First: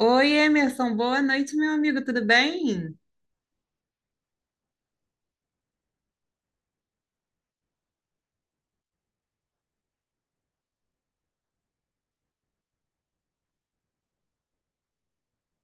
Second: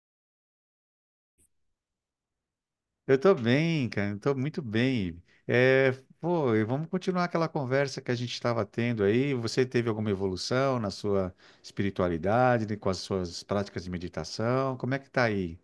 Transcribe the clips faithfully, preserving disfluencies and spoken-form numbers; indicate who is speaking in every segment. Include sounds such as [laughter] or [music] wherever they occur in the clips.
Speaker 1: Oi, Emerson, boa noite, meu amigo, tudo bem?
Speaker 2: Eu tô bem, cara. Eu tô muito bem. É, pô, e vamos continuar aquela conversa que a gente estava tendo aí. Você teve alguma evolução na sua espiritualidade, né, com as suas práticas de meditação? Como é que tá aí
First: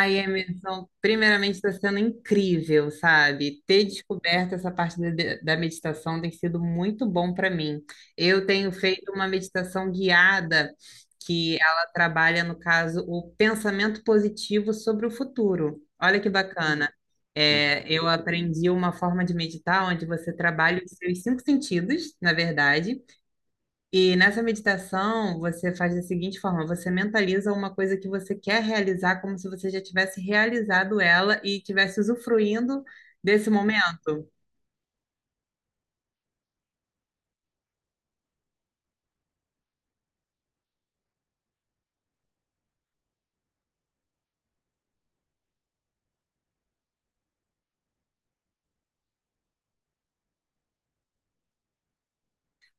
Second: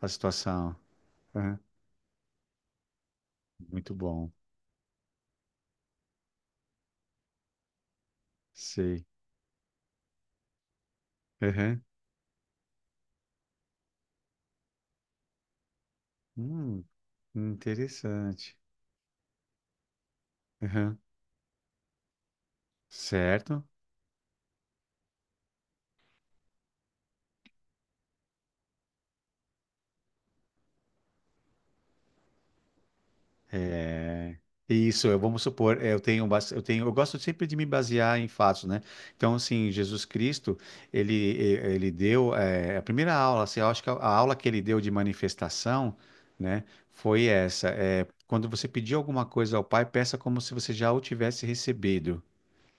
Speaker 2: a situação?
Speaker 1: Emerson, primeiramente
Speaker 2: Aham.
Speaker 1: está sendo incrível, sabe? Ter
Speaker 2: Muito bom.
Speaker 1: descoberto essa parte da da meditação tem sido muito bom para mim. Eu tenho
Speaker 2: Sei.
Speaker 1: feito uma meditação guiada que
Speaker 2: Aham.
Speaker 1: ela trabalha, no caso, o pensamento positivo sobre o futuro. Olha que
Speaker 2: Hum,
Speaker 1: bacana. É, eu
Speaker 2: interessante.
Speaker 1: aprendi uma forma de meditar onde você trabalha os
Speaker 2: Aham.
Speaker 1: seus cinco sentidos, na verdade.
Speaker 2: Certo.
Speaker 1: E nessa meditação, você faz da seguinte forma: você mentaliza uma coisa que você quer realizar, como se você já tivesse realizado ela e tivesse usufruindo desse momento.
Speaker 2: É, isso, eu vamos supor, é, eu tenho, bas- eu tenho, eu gosto sempre de me basear em fatos, né? Então, assim, Jesus Cristo, ele, e- ele deu, eh, a primeira aula, assim, eu acho que a, a aula que ele deu de manifestação, né, foi essa, é, quando você pedir alguma coisa ao Pai, peça como se você já o tivesse recebido.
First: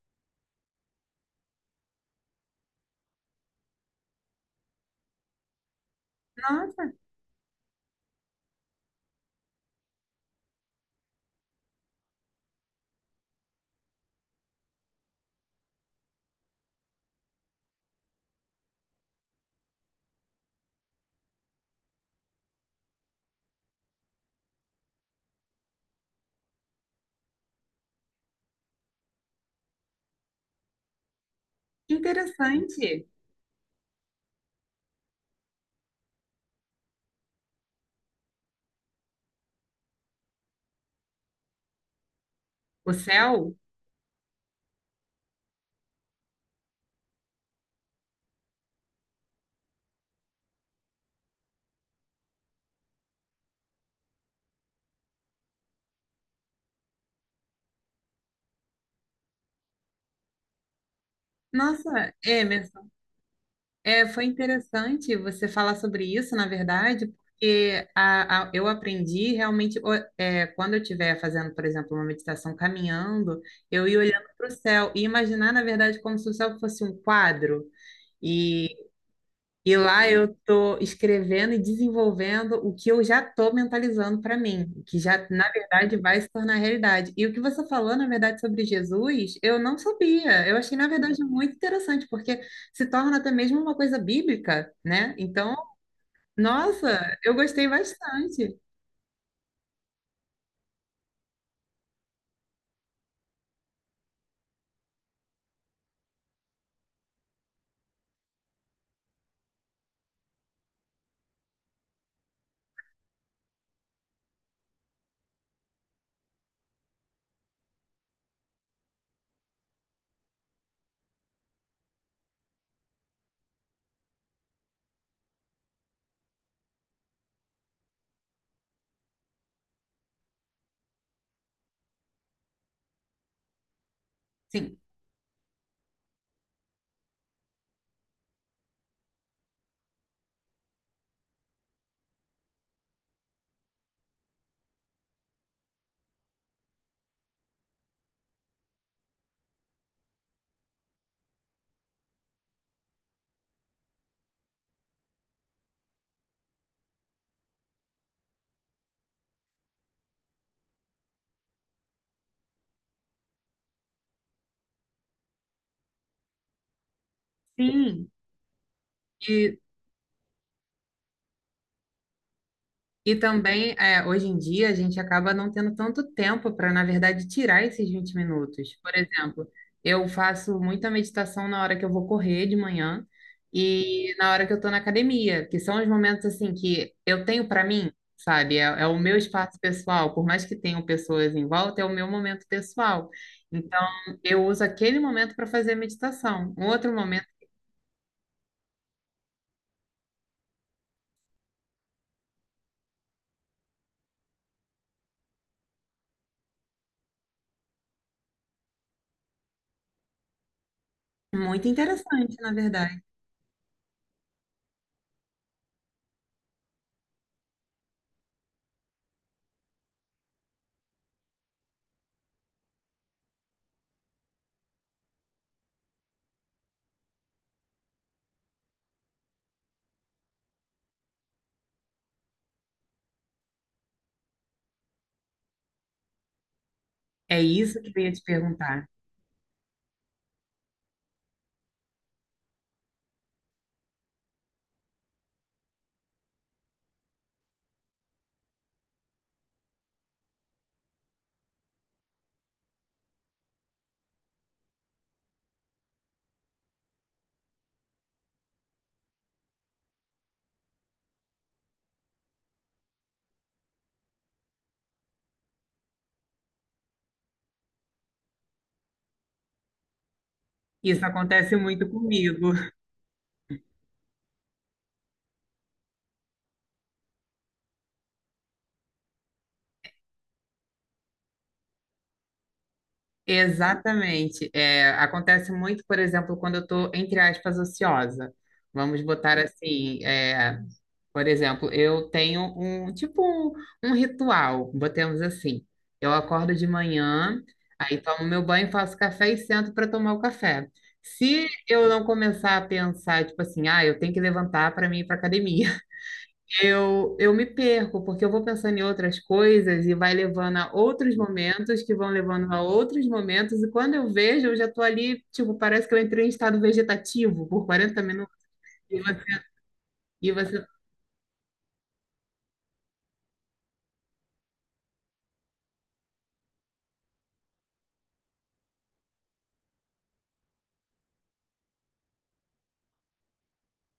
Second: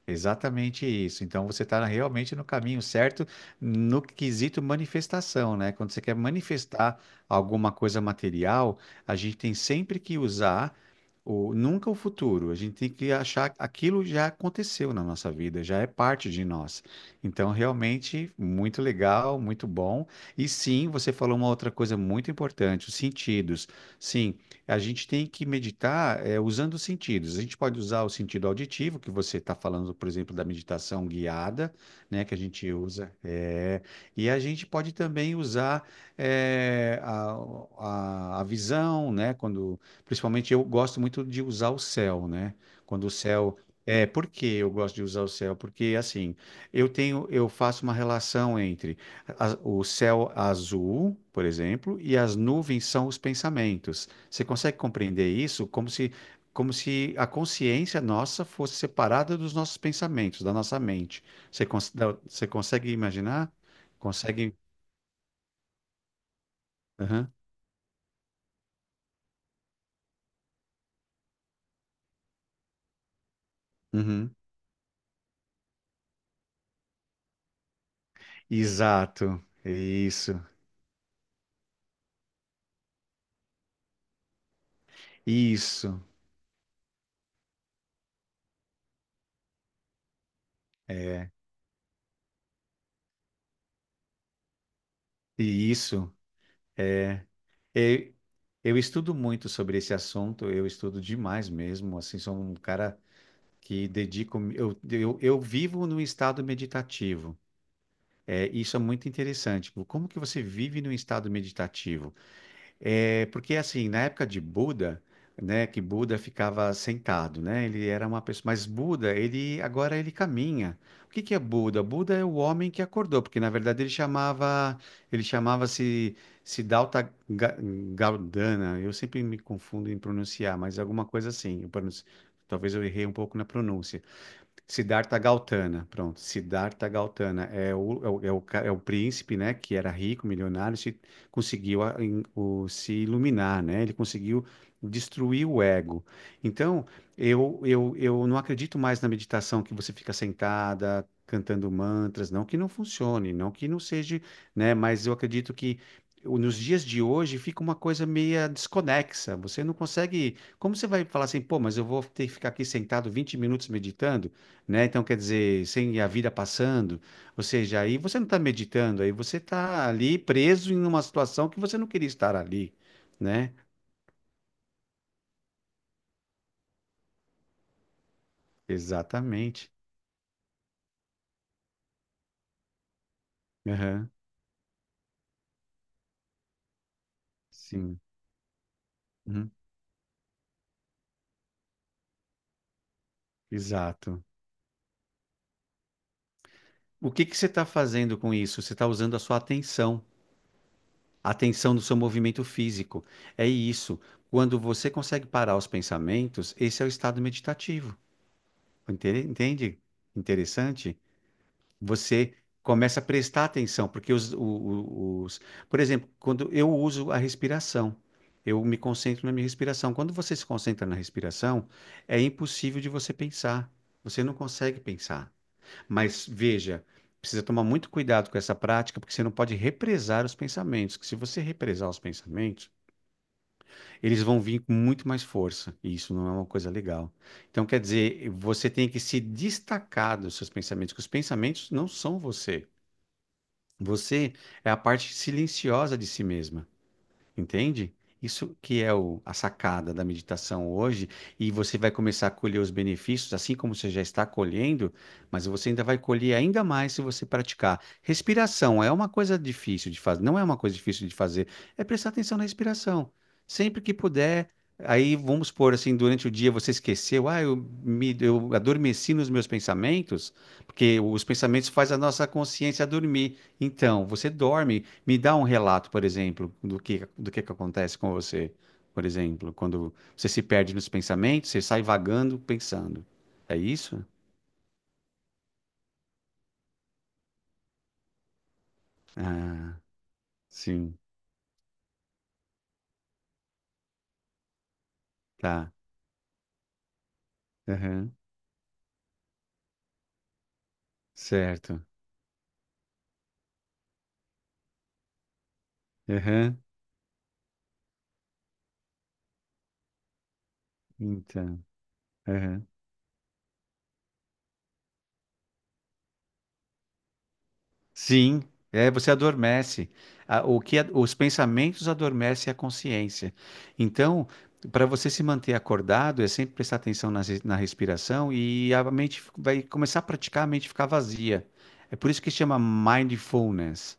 Speaker 2: Exatamente isso. Então você está realmente no caminho certo no quesito manifestação, né? Quando você quer
Speaker 1: Nossa,
Speaker 2: manifestar alguma coisa material, a gente tem sempre que usar o nunca o futuro. A gente tem que achar aquilo já aconteceu na nossa vida, já é parte de nós. Então realmente muito legal, muito bom. E sim, você falou uma outra coisa muito importante, os sentidos. Sim, a gente tem que meditar é, usando os sentidos. A gente pode usar o sentido auditivo, que você está falando, por exemplo, da meditação guiada,
Speaker 1: que
Speaker 2: né, que a gente
Speaker 1: interessante!
Speaker 2: usa. é, e a gente pode também usar é, a, a, a visão, né, quando, principalmente eu gosto muito de usar o céu, né,
Speaker 1: O
Speaker 2: quando o
Speaker 1: céu?
Speaker 2: céu é, por que eu gosto de usar o céu? Porque assim, eu tenho, eu faço uma relação entre a- o céu azul, por exemplo, e as nuvens são os pensamentos. Você consegue compreender isso como se, como se a consciência nossa fosse separada dos nossos pensamentos, da nossa mente. Você, cons-
Speaker 1: Nossa,
Speaker 2: da- você
Speaker 1: Emerson,
Speaker 2: consegue imaginar?
Speaker 1: é, foi
Speaker 2: Consegue?
Speaker 1: interessante você falar sobre isso, na verdade,
Speaker 2: Aham,
Speaker 1: porque a, a- eu aprendi realmente, o- é, quando eu estiver fazendo, por exemplo, uma meditação caminhando, eu ir olhando
Speaker 2: uhum.
Speaker 1: para o céu e imaginar, na verdade, como se o céu fosse um quadro.
Speaker 2: Exato.
Speaker 1: E lá eu
Speaker 2: Isso.
Speaker 1: estou escrevendo e desenvolvendo o que eu já estou mentalizando para mim, o que já, na verdade,
Speaker 2: Isso.
Speaker 1: vai se tornar realidade. E o que você falou, na verdade, sobre Jesus, eu não sabia. Eu achei, na verdade,
Speaker 2: É.
Speaker 1: muito interessante, porque se torna até mesmo uma coisa bíblica, né?
Speaker 2: E
Speaker 1: Então,
Speaker 2: isso.
Speaker 1: nossa, eu gostei
Speaker 2: Eu,
Speaker 1: bastante.
Speaker 2: eu estudo muito sobre esse assunto, eu estudo demais mesmo. Assim, sou um cara que dedico. Eu, eu, eu vivo num estado meditativo. É, isso é muito interessante. Como que você vive num estado meditativo? É, porque assim, na época de Buda, né, que Buda ficava sentado, né? Ele era uma pessoa, mas Buda, ele agora ele caminha. O que que é Buda? Buda é o homem que acordou, porque na verdade ele chamava, ele chamava-se Siddhartha Ga- Gaudana. Eu sempre me confundo em pronunciar, mas alguma coisa assim. Eu pronuncio- talvez eu errei um pouco na pronúncia.
Speaker 1: Sim,
Speaker 2: Siddhartha Gautama, pronto. Siddhartha Gautama é o, é o, é o, ca- é o príncipe, né, que era rico, milionário, se conseguiu a- em- o- se iluminar, né? Ele conseguiu destruir o ego. Então, eu, eu, eu não acredito mais na meditação que você fica sentada cantando mantras, não que não funcione, não que não seja, né, mas eu acredito que o- Nos dias de hoje fica uma coisa meia desconexa. Você não consegue. Como você vai falar assim, pô, mas eu vou ter que ficar aqui sentado vinte minutos meditando? Né? Então, quer dizer, sem a vida passando, ou seja, aí
Speaker 1: sim.
Speaker 2: você não está meditando, aí você
Speaker 1: E
Speaker 2: está ali preso em uma situação que você não queria estar ali,
Speaker 1: E
Speaker 2: né?
Speaker 1: também, é, hoje em dia, a gente acaba não tendo tanto tempo para, na verdade, tirar esses vinte minutos. Por exemplo,
Speaker 2: Exatamente.
Speaker 1: eu faço muita meditação na hora que eu vou correr de manhã
Speaker 2: Aham.
Speaker 1: e na hora que eu estou na academia, que são os momentos assim que eu tenho para mim,
Speaker 2: Sim.
Speaker 1: sabe? É, é o meu
Speaker 2: Uhum.
Speaker 1: espaço pessoal, por mais que tenham pessoas em volta, é o meu momento pessoal. Então,
Speaker 2: Exato.
Speaker 1: eu uso aquele momento para fazer a meditação. Um outro
Speaker 2: O
Speaker 1: momento
Speaker 2: que que você está fazendo com isso? Você está usando a sua atenção, a atenção do seu movimento físico. É isso. Quando você consegue parar os pensamentos, esse é o estado meditativo. Entende? Entende? Interessante?
Speaker 1: muito
Speaker 2: Você
Speaker 1: interessante, na
Speaker 2: começa
Speaker 1: verdade.
Speaker 2: a prestar atenção, porque os, o- o- os, por exemplo, quando eu uso a respiração, eu me concentro na minha respiração. Quando você se concentra na respiração, é impossível de você pensar. Você não consegue pensar. Mas veja, precisa tomar muito cuidado com essa prática, porque você não pode represar os pensamentos, que se você represar os pensamentos, eles vão vir com muito mais força, e isso não é uma coisa legal.
Speaker 1: É
Speaker 2: Então, quer
Speaker 1: isso que eu ia te
Speaker 2: dizer, você
Speaker 1: perguntar.
Speaker 2: tem que se destacar dos seus pensamentos, que os pensamentos não são você. Você é a parte silenciosa de si mesma. Entende? Isso que é o- a sacada da meditação hoje, e você vai começar a colher os benefícios, assim como você já está colhendo, mas você ainda vai colher ainda mais se você praticar. Respiração é uma coisa difícil de fazer, não é uma coisa difícil de fazer, é prestar atenção na respiração. Sempre que puder, aí vamos supor assim, durante o dia você esqueceu, ah, eu, me, eu adormeci nos meus pensamentos, porque
Speaker 1: Isso
Speaker 2: os
Speaker 1: acontece
Speaker 2: pensamentos
Speaker 1: muito
Speaker 2: fazem a nossa
Speaker 1: comigo.
Speaker 2: consciência dormir. Então, você dorme. Me dá um relato, por exemplo, do que, do que que acontece com você, por exemplo, quando você se perde nos pensamentos, você sai vagando pensando. É isso?
Speaker 1: Exatamente. É, acontece muito, por exemplo, quando eu estou, entre aspas, ociosa. Vamos botar
Speaker 2: Ah,
Speaker 1: assim, é,
Speaker 2: sim,
Speaker 1: por exemplo, eu tenho um tipo um, um ritual, botemos assim.
Speaker 2: tá.
Speaker 1: Eu acordo de manhã, aí
Speaker 2: Aham,
Speaker 1: tomo meu banho, faço café e sento para tomar o café. Se
Speaker 2: certo.
Speaker 1: eu não começar a pensar, tipo assim, ah, eu tenho que levantar para mim ir para academia.
Speaker 2: Aham,
Speaker 1: Eu, eu me perco, porque eu vou pensando em outras coisas e vai levando a outros
Speaker 2: então.
Speaker 1: momentos, que vão levando a
Speaker 2: Aham.
Speaker 1: outros momentos, e quando eu vejo, eu já tô ali, tipo, parece que eu entrei em estado vegetativo por quarenta minutos,
Speaker 2: Sim, é,
Speaker 1: e
Speaker 2: você
Speaker 1: você,
Speaker 2: adormece.
Speaker 1: e
Speaker 2: A- O
Speaker 1: você,
Speaker 2: que a- os pensamentos adormecem a consciência. Então, para você se manter acordado, é sempre prestar atenção nas re- na, respiração e a mente fi- vai começar a praticar a mente ficar vazia. É por isso que chama mindfulness.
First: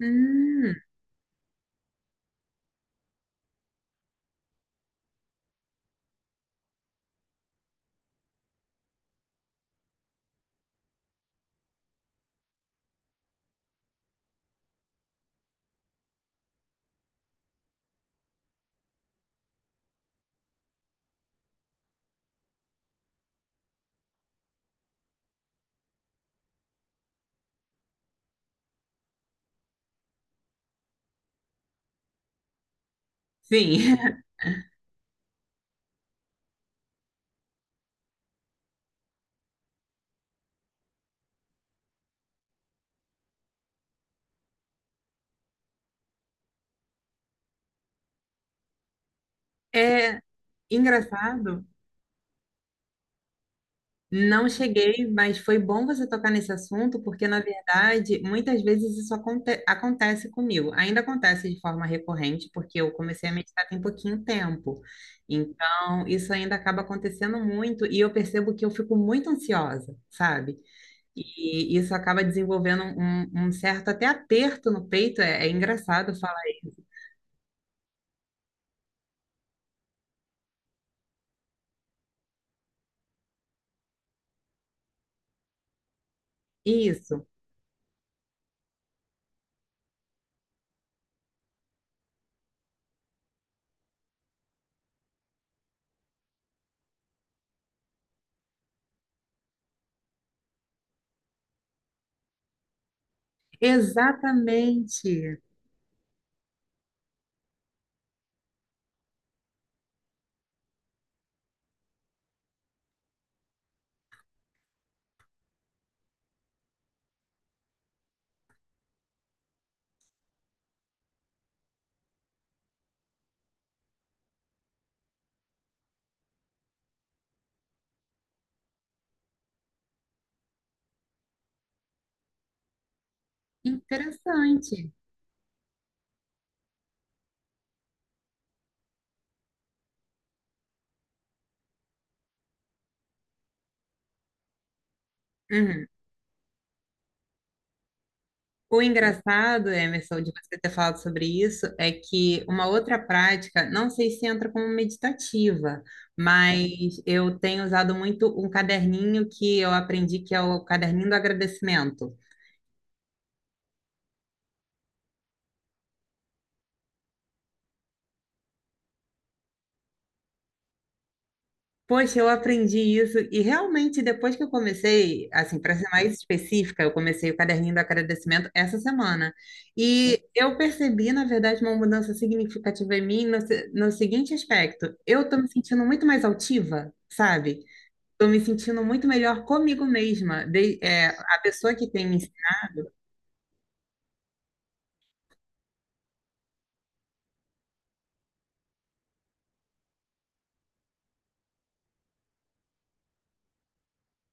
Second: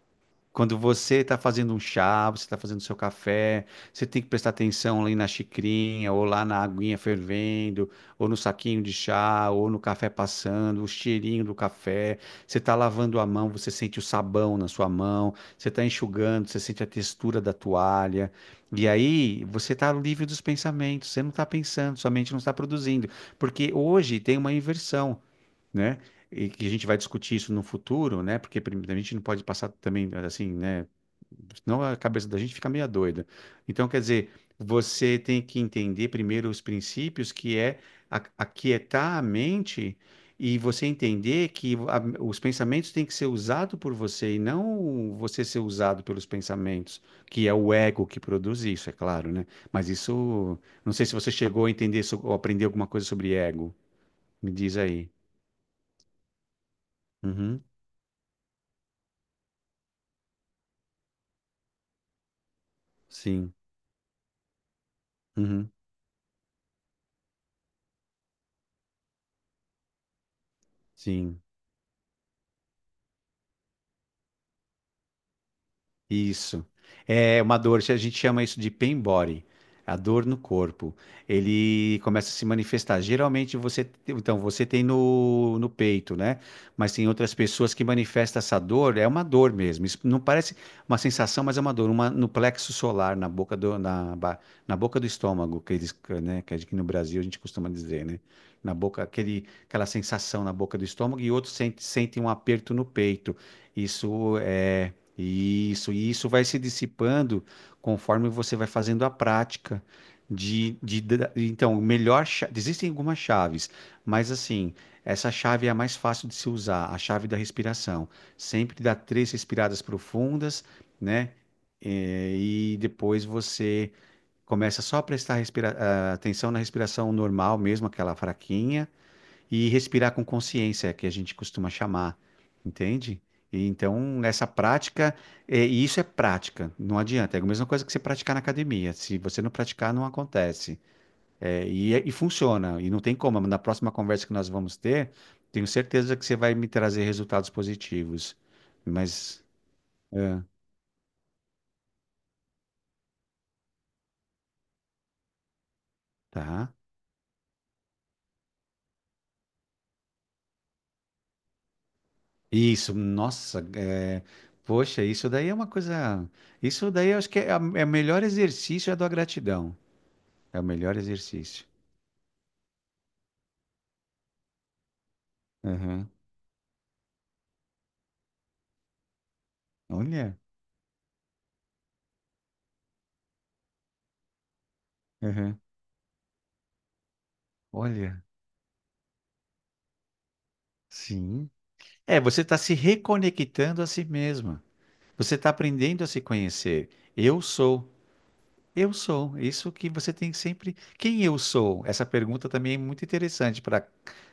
Speaker 1: hum,
Speaker 2: Quando você está fazendo um chá, você está fazendo seu café, você tem que prestar atenção ali na xicrinha, ou lá na aguinha fervendo, ou no saquinho de chá, ou no café passando, o cheirinho do café. Você está lavando a mão, você sente o sabão na sua mão, você está enxugando, você sente a textura da toalha. E aí você está livre dos pensamentos, você não está pensando, sua mente não está produzindo. Porque hoje tem uma inversão, né? E que a gente vai discutir isso no futuro, né? Porque prim- a gente não pode passar também assim, né? Senão a cabeça da gente fica meio doida. Então,
Speaker 1: sim,
Speaker 2: quer
Speaker 1: [laughs]
Speaker 2: dizer, você tem que entender primeiro os princípios, que é a- aquietar a mente e você entender que a- os pensamentos têm que ser usados por você e não você ser usado pelos pensamentos, que é o ego que produz isso, é claro, né? Mas
Speaker 1: é
Speaker 2: isso, não sei se você
Speaker 1: engraçado.
Speaker 2: chegou a entender so- ou aprender alguma coisa sobre ego.
Speaker 1: Não
Speaker 2: Me diz
Speaker 1: cheguei,
Speaker 2: aí.
Speaker 1: mas foi bom você tocar nesse assunto, porque, na
Speaker 2: Uhum.
Speaker 1: verdade, muitas vezes isso aconte- acontece comigo. Ainda acontece de forma recorrente, porque eu comecei a
Speaker 2: Sim.
Speaker 1: meditar tem pouquinho tempo.
Speaker 2: Uhum.
Speaker 1: Então, isso ainda acaba acontecendo muito e eu percebo que eu fico muito ansiosa, sabe?
Speaker 2: Sim.
Speaker 1: E isso acaba desenvolvendo um, um certo até aperto no peito. É, é engraçado falar
Speaker 2: Isso.
Speaker 1: isso.
Speaker 2: É uma dor, a gente chama isso de pain body, a dor no corpo. Ele começa a se manifestar. Geralmente você, então você tem no, no peito, né? Mas tem
Speaker 1: Isso,
Speaker 2: outras pessoas que manifestam essa dor, é uma dor mesmo. Isso não parece uma sensação, mas é uma dor, uma no plexo solar, na boca do, na, ba- na boca do estômago, que eles, né, que aqui no Brasil a gente costuma dizer, né? Na boca, aquele, aquela sensação na boca do estômago e outros sentem, sentem, um aperto no peito. Isso é
Speaker 1: exatamente.
Speaker 2: isso, e isso vai se dissipando conforme você vai fazendo a prática de, de, da- então, melhor, cha- existem algumas chaves, mas assim, essa chave é a mais fácil de se usar, a chave da respiração. Sempre dá três respiradas profundas, né? Eh, E, depois você começa só a prestar respira- ah, atenção na respiração normal mesmo, aquela fraquinha, e respirar com consciência, que a gente costuma chamar, entende? E então, essa
Speaker 1: Interessante.
Speaker 2: prática, é, e isso é prática, não adianta. É a mesma coisa que você praticar na academia. Se você não praticar, não acontece. É, e, é, e funciona, e não tem como. Na próxima conversa que nós vamos ter, tenho
Speaker 1: Uhum.
Speaker 2: certeza que você vai me trazer resultados positivos.
Speaker 1: O
Speaker 2: Mas,
Speaker 1: engraçado, Emerson, de
Speaker 2: é,
Speaker 1: você ter falado sobre isso, é que uma outra prática, não sei se entra como meditativa,
Speaker 2: tá.
Speaker 1: mas eu tenho usado muito um caderninho que eu aprendi, que é o caderninho do agradecimento.
Speaker 2: Isso, nossa, é, poxa, isso daí é uma coisa. Isso daí eu acho que é, a- é o melhor exercício é a da gratidão. É o melhor exercício.
Speaker 1: Poxa, eu aprendi isso e realmente depois que eu comecei, assim, para ser
Speaker 2: Aham.
Speaker 1: mais específica, eu comecei o caderninho do agradecimento essa semana. E
Speaker 2: Olha,
Speaker 1: eu percebi, na verdade, uma mudança significativa em mim no, se- no seguinte aspecto: eu estou me
Speaker 2: aham.
Speaker 1: sentindo muito mais altiva, sabe?
Speaker 2: Olha,
Speaker 1: Estou me sentindo muito melhor comigo mesma. De- é, a
Speaker 2: sim.
Speaker 1: pessoa que tem me
Speaker 2: É, você está se
Speaker 1: ensinado,
Speaker 2: reconectando a si mesma. Você está aprendendo a se conhecer. Eu sou, eu sou. Isso que você tem que sempre. Quem eu sou? Essa pergunta também é muito interessante para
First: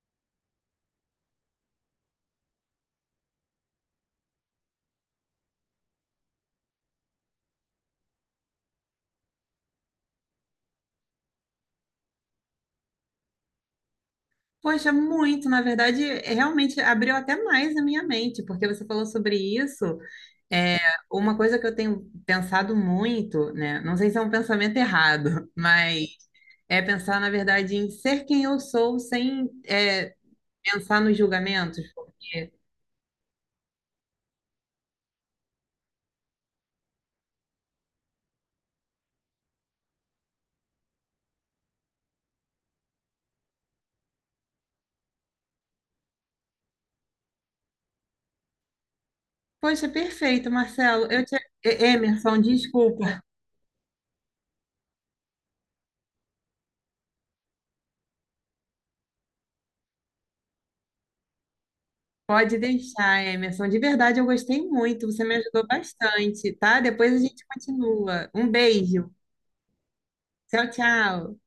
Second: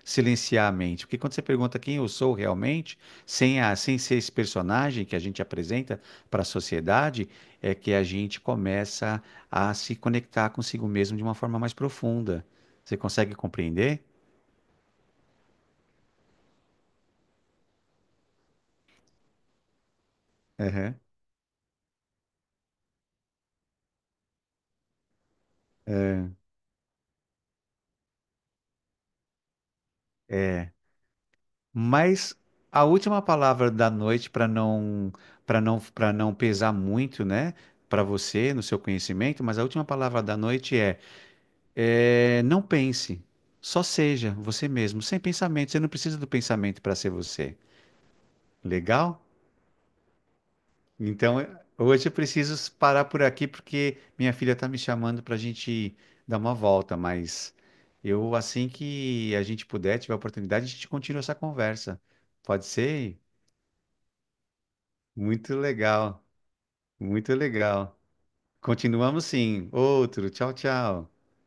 Speaker 2: silenciar a mente, porque quando você pergunta quem eu sou realmente, sem a, sem ser esse personagem que a gente apresenta para a sociedade, é que a gente começa a se conectar consigo mesmo de uma forma mais profunda. Você consegue compreender?
Speaker 1: poxa, muito, na verdade, é, realmente abriu até mais a minha mente, porque você falou sobre isso. É,
Speaker 2: Aham.
Speaker 1: uma coisa que eu tenho pensado muito, né? Não sei se é um pensamento errado, [laughs] mas é pensar, na verdade, em ser quem eu sou sem, é,
Speaker 2: É,
Speaker 1: pensar nos julgamentos,
Speaker 2: mas
Speaker 1: porque,
Speaker 2: a última palavra da noite para não para não para não pesar muito, né, para você no seu conhecimento, mas a última palavra da noite é, é, não pense, só seja você mesmo, sem pensamento. Você não precisa do pensamento para ser você. Legal?
Speaker 1: poxa, perfeito, Marcelo. Eu te...
Speaker 2: Então, eh, hoje eu
Speaker 1: Emerson,
Speaker 2: preciso parar
Speaker 1: desculpa.
Speaker 2: por aqui porque minha filha está me chamando para a gente dar uma volta, mas eu assim que a gente puder, tiver a oportunidade, a gente continua essa conversa.
Speaker 1: Pode
Speaker 2: Pode ser?
Speaker 1: deixar, Emerson. De verdade, eu gostei muito. Você me
Speaker 2: Muito
Speaker 1: ajudou
Speaker 2: legal,
Speaker 1: bastante, tá? Depois a
Speaker 2: muito
Speaker 1: gente
Speaker 2: legal.
Speaker 1: continua. Um beijo.
Speaker 2: Continuamos sim. Outro, tchau,
Speaker 1: Tchau,
Speaker 2: tchau.
Speaker 1: tchau.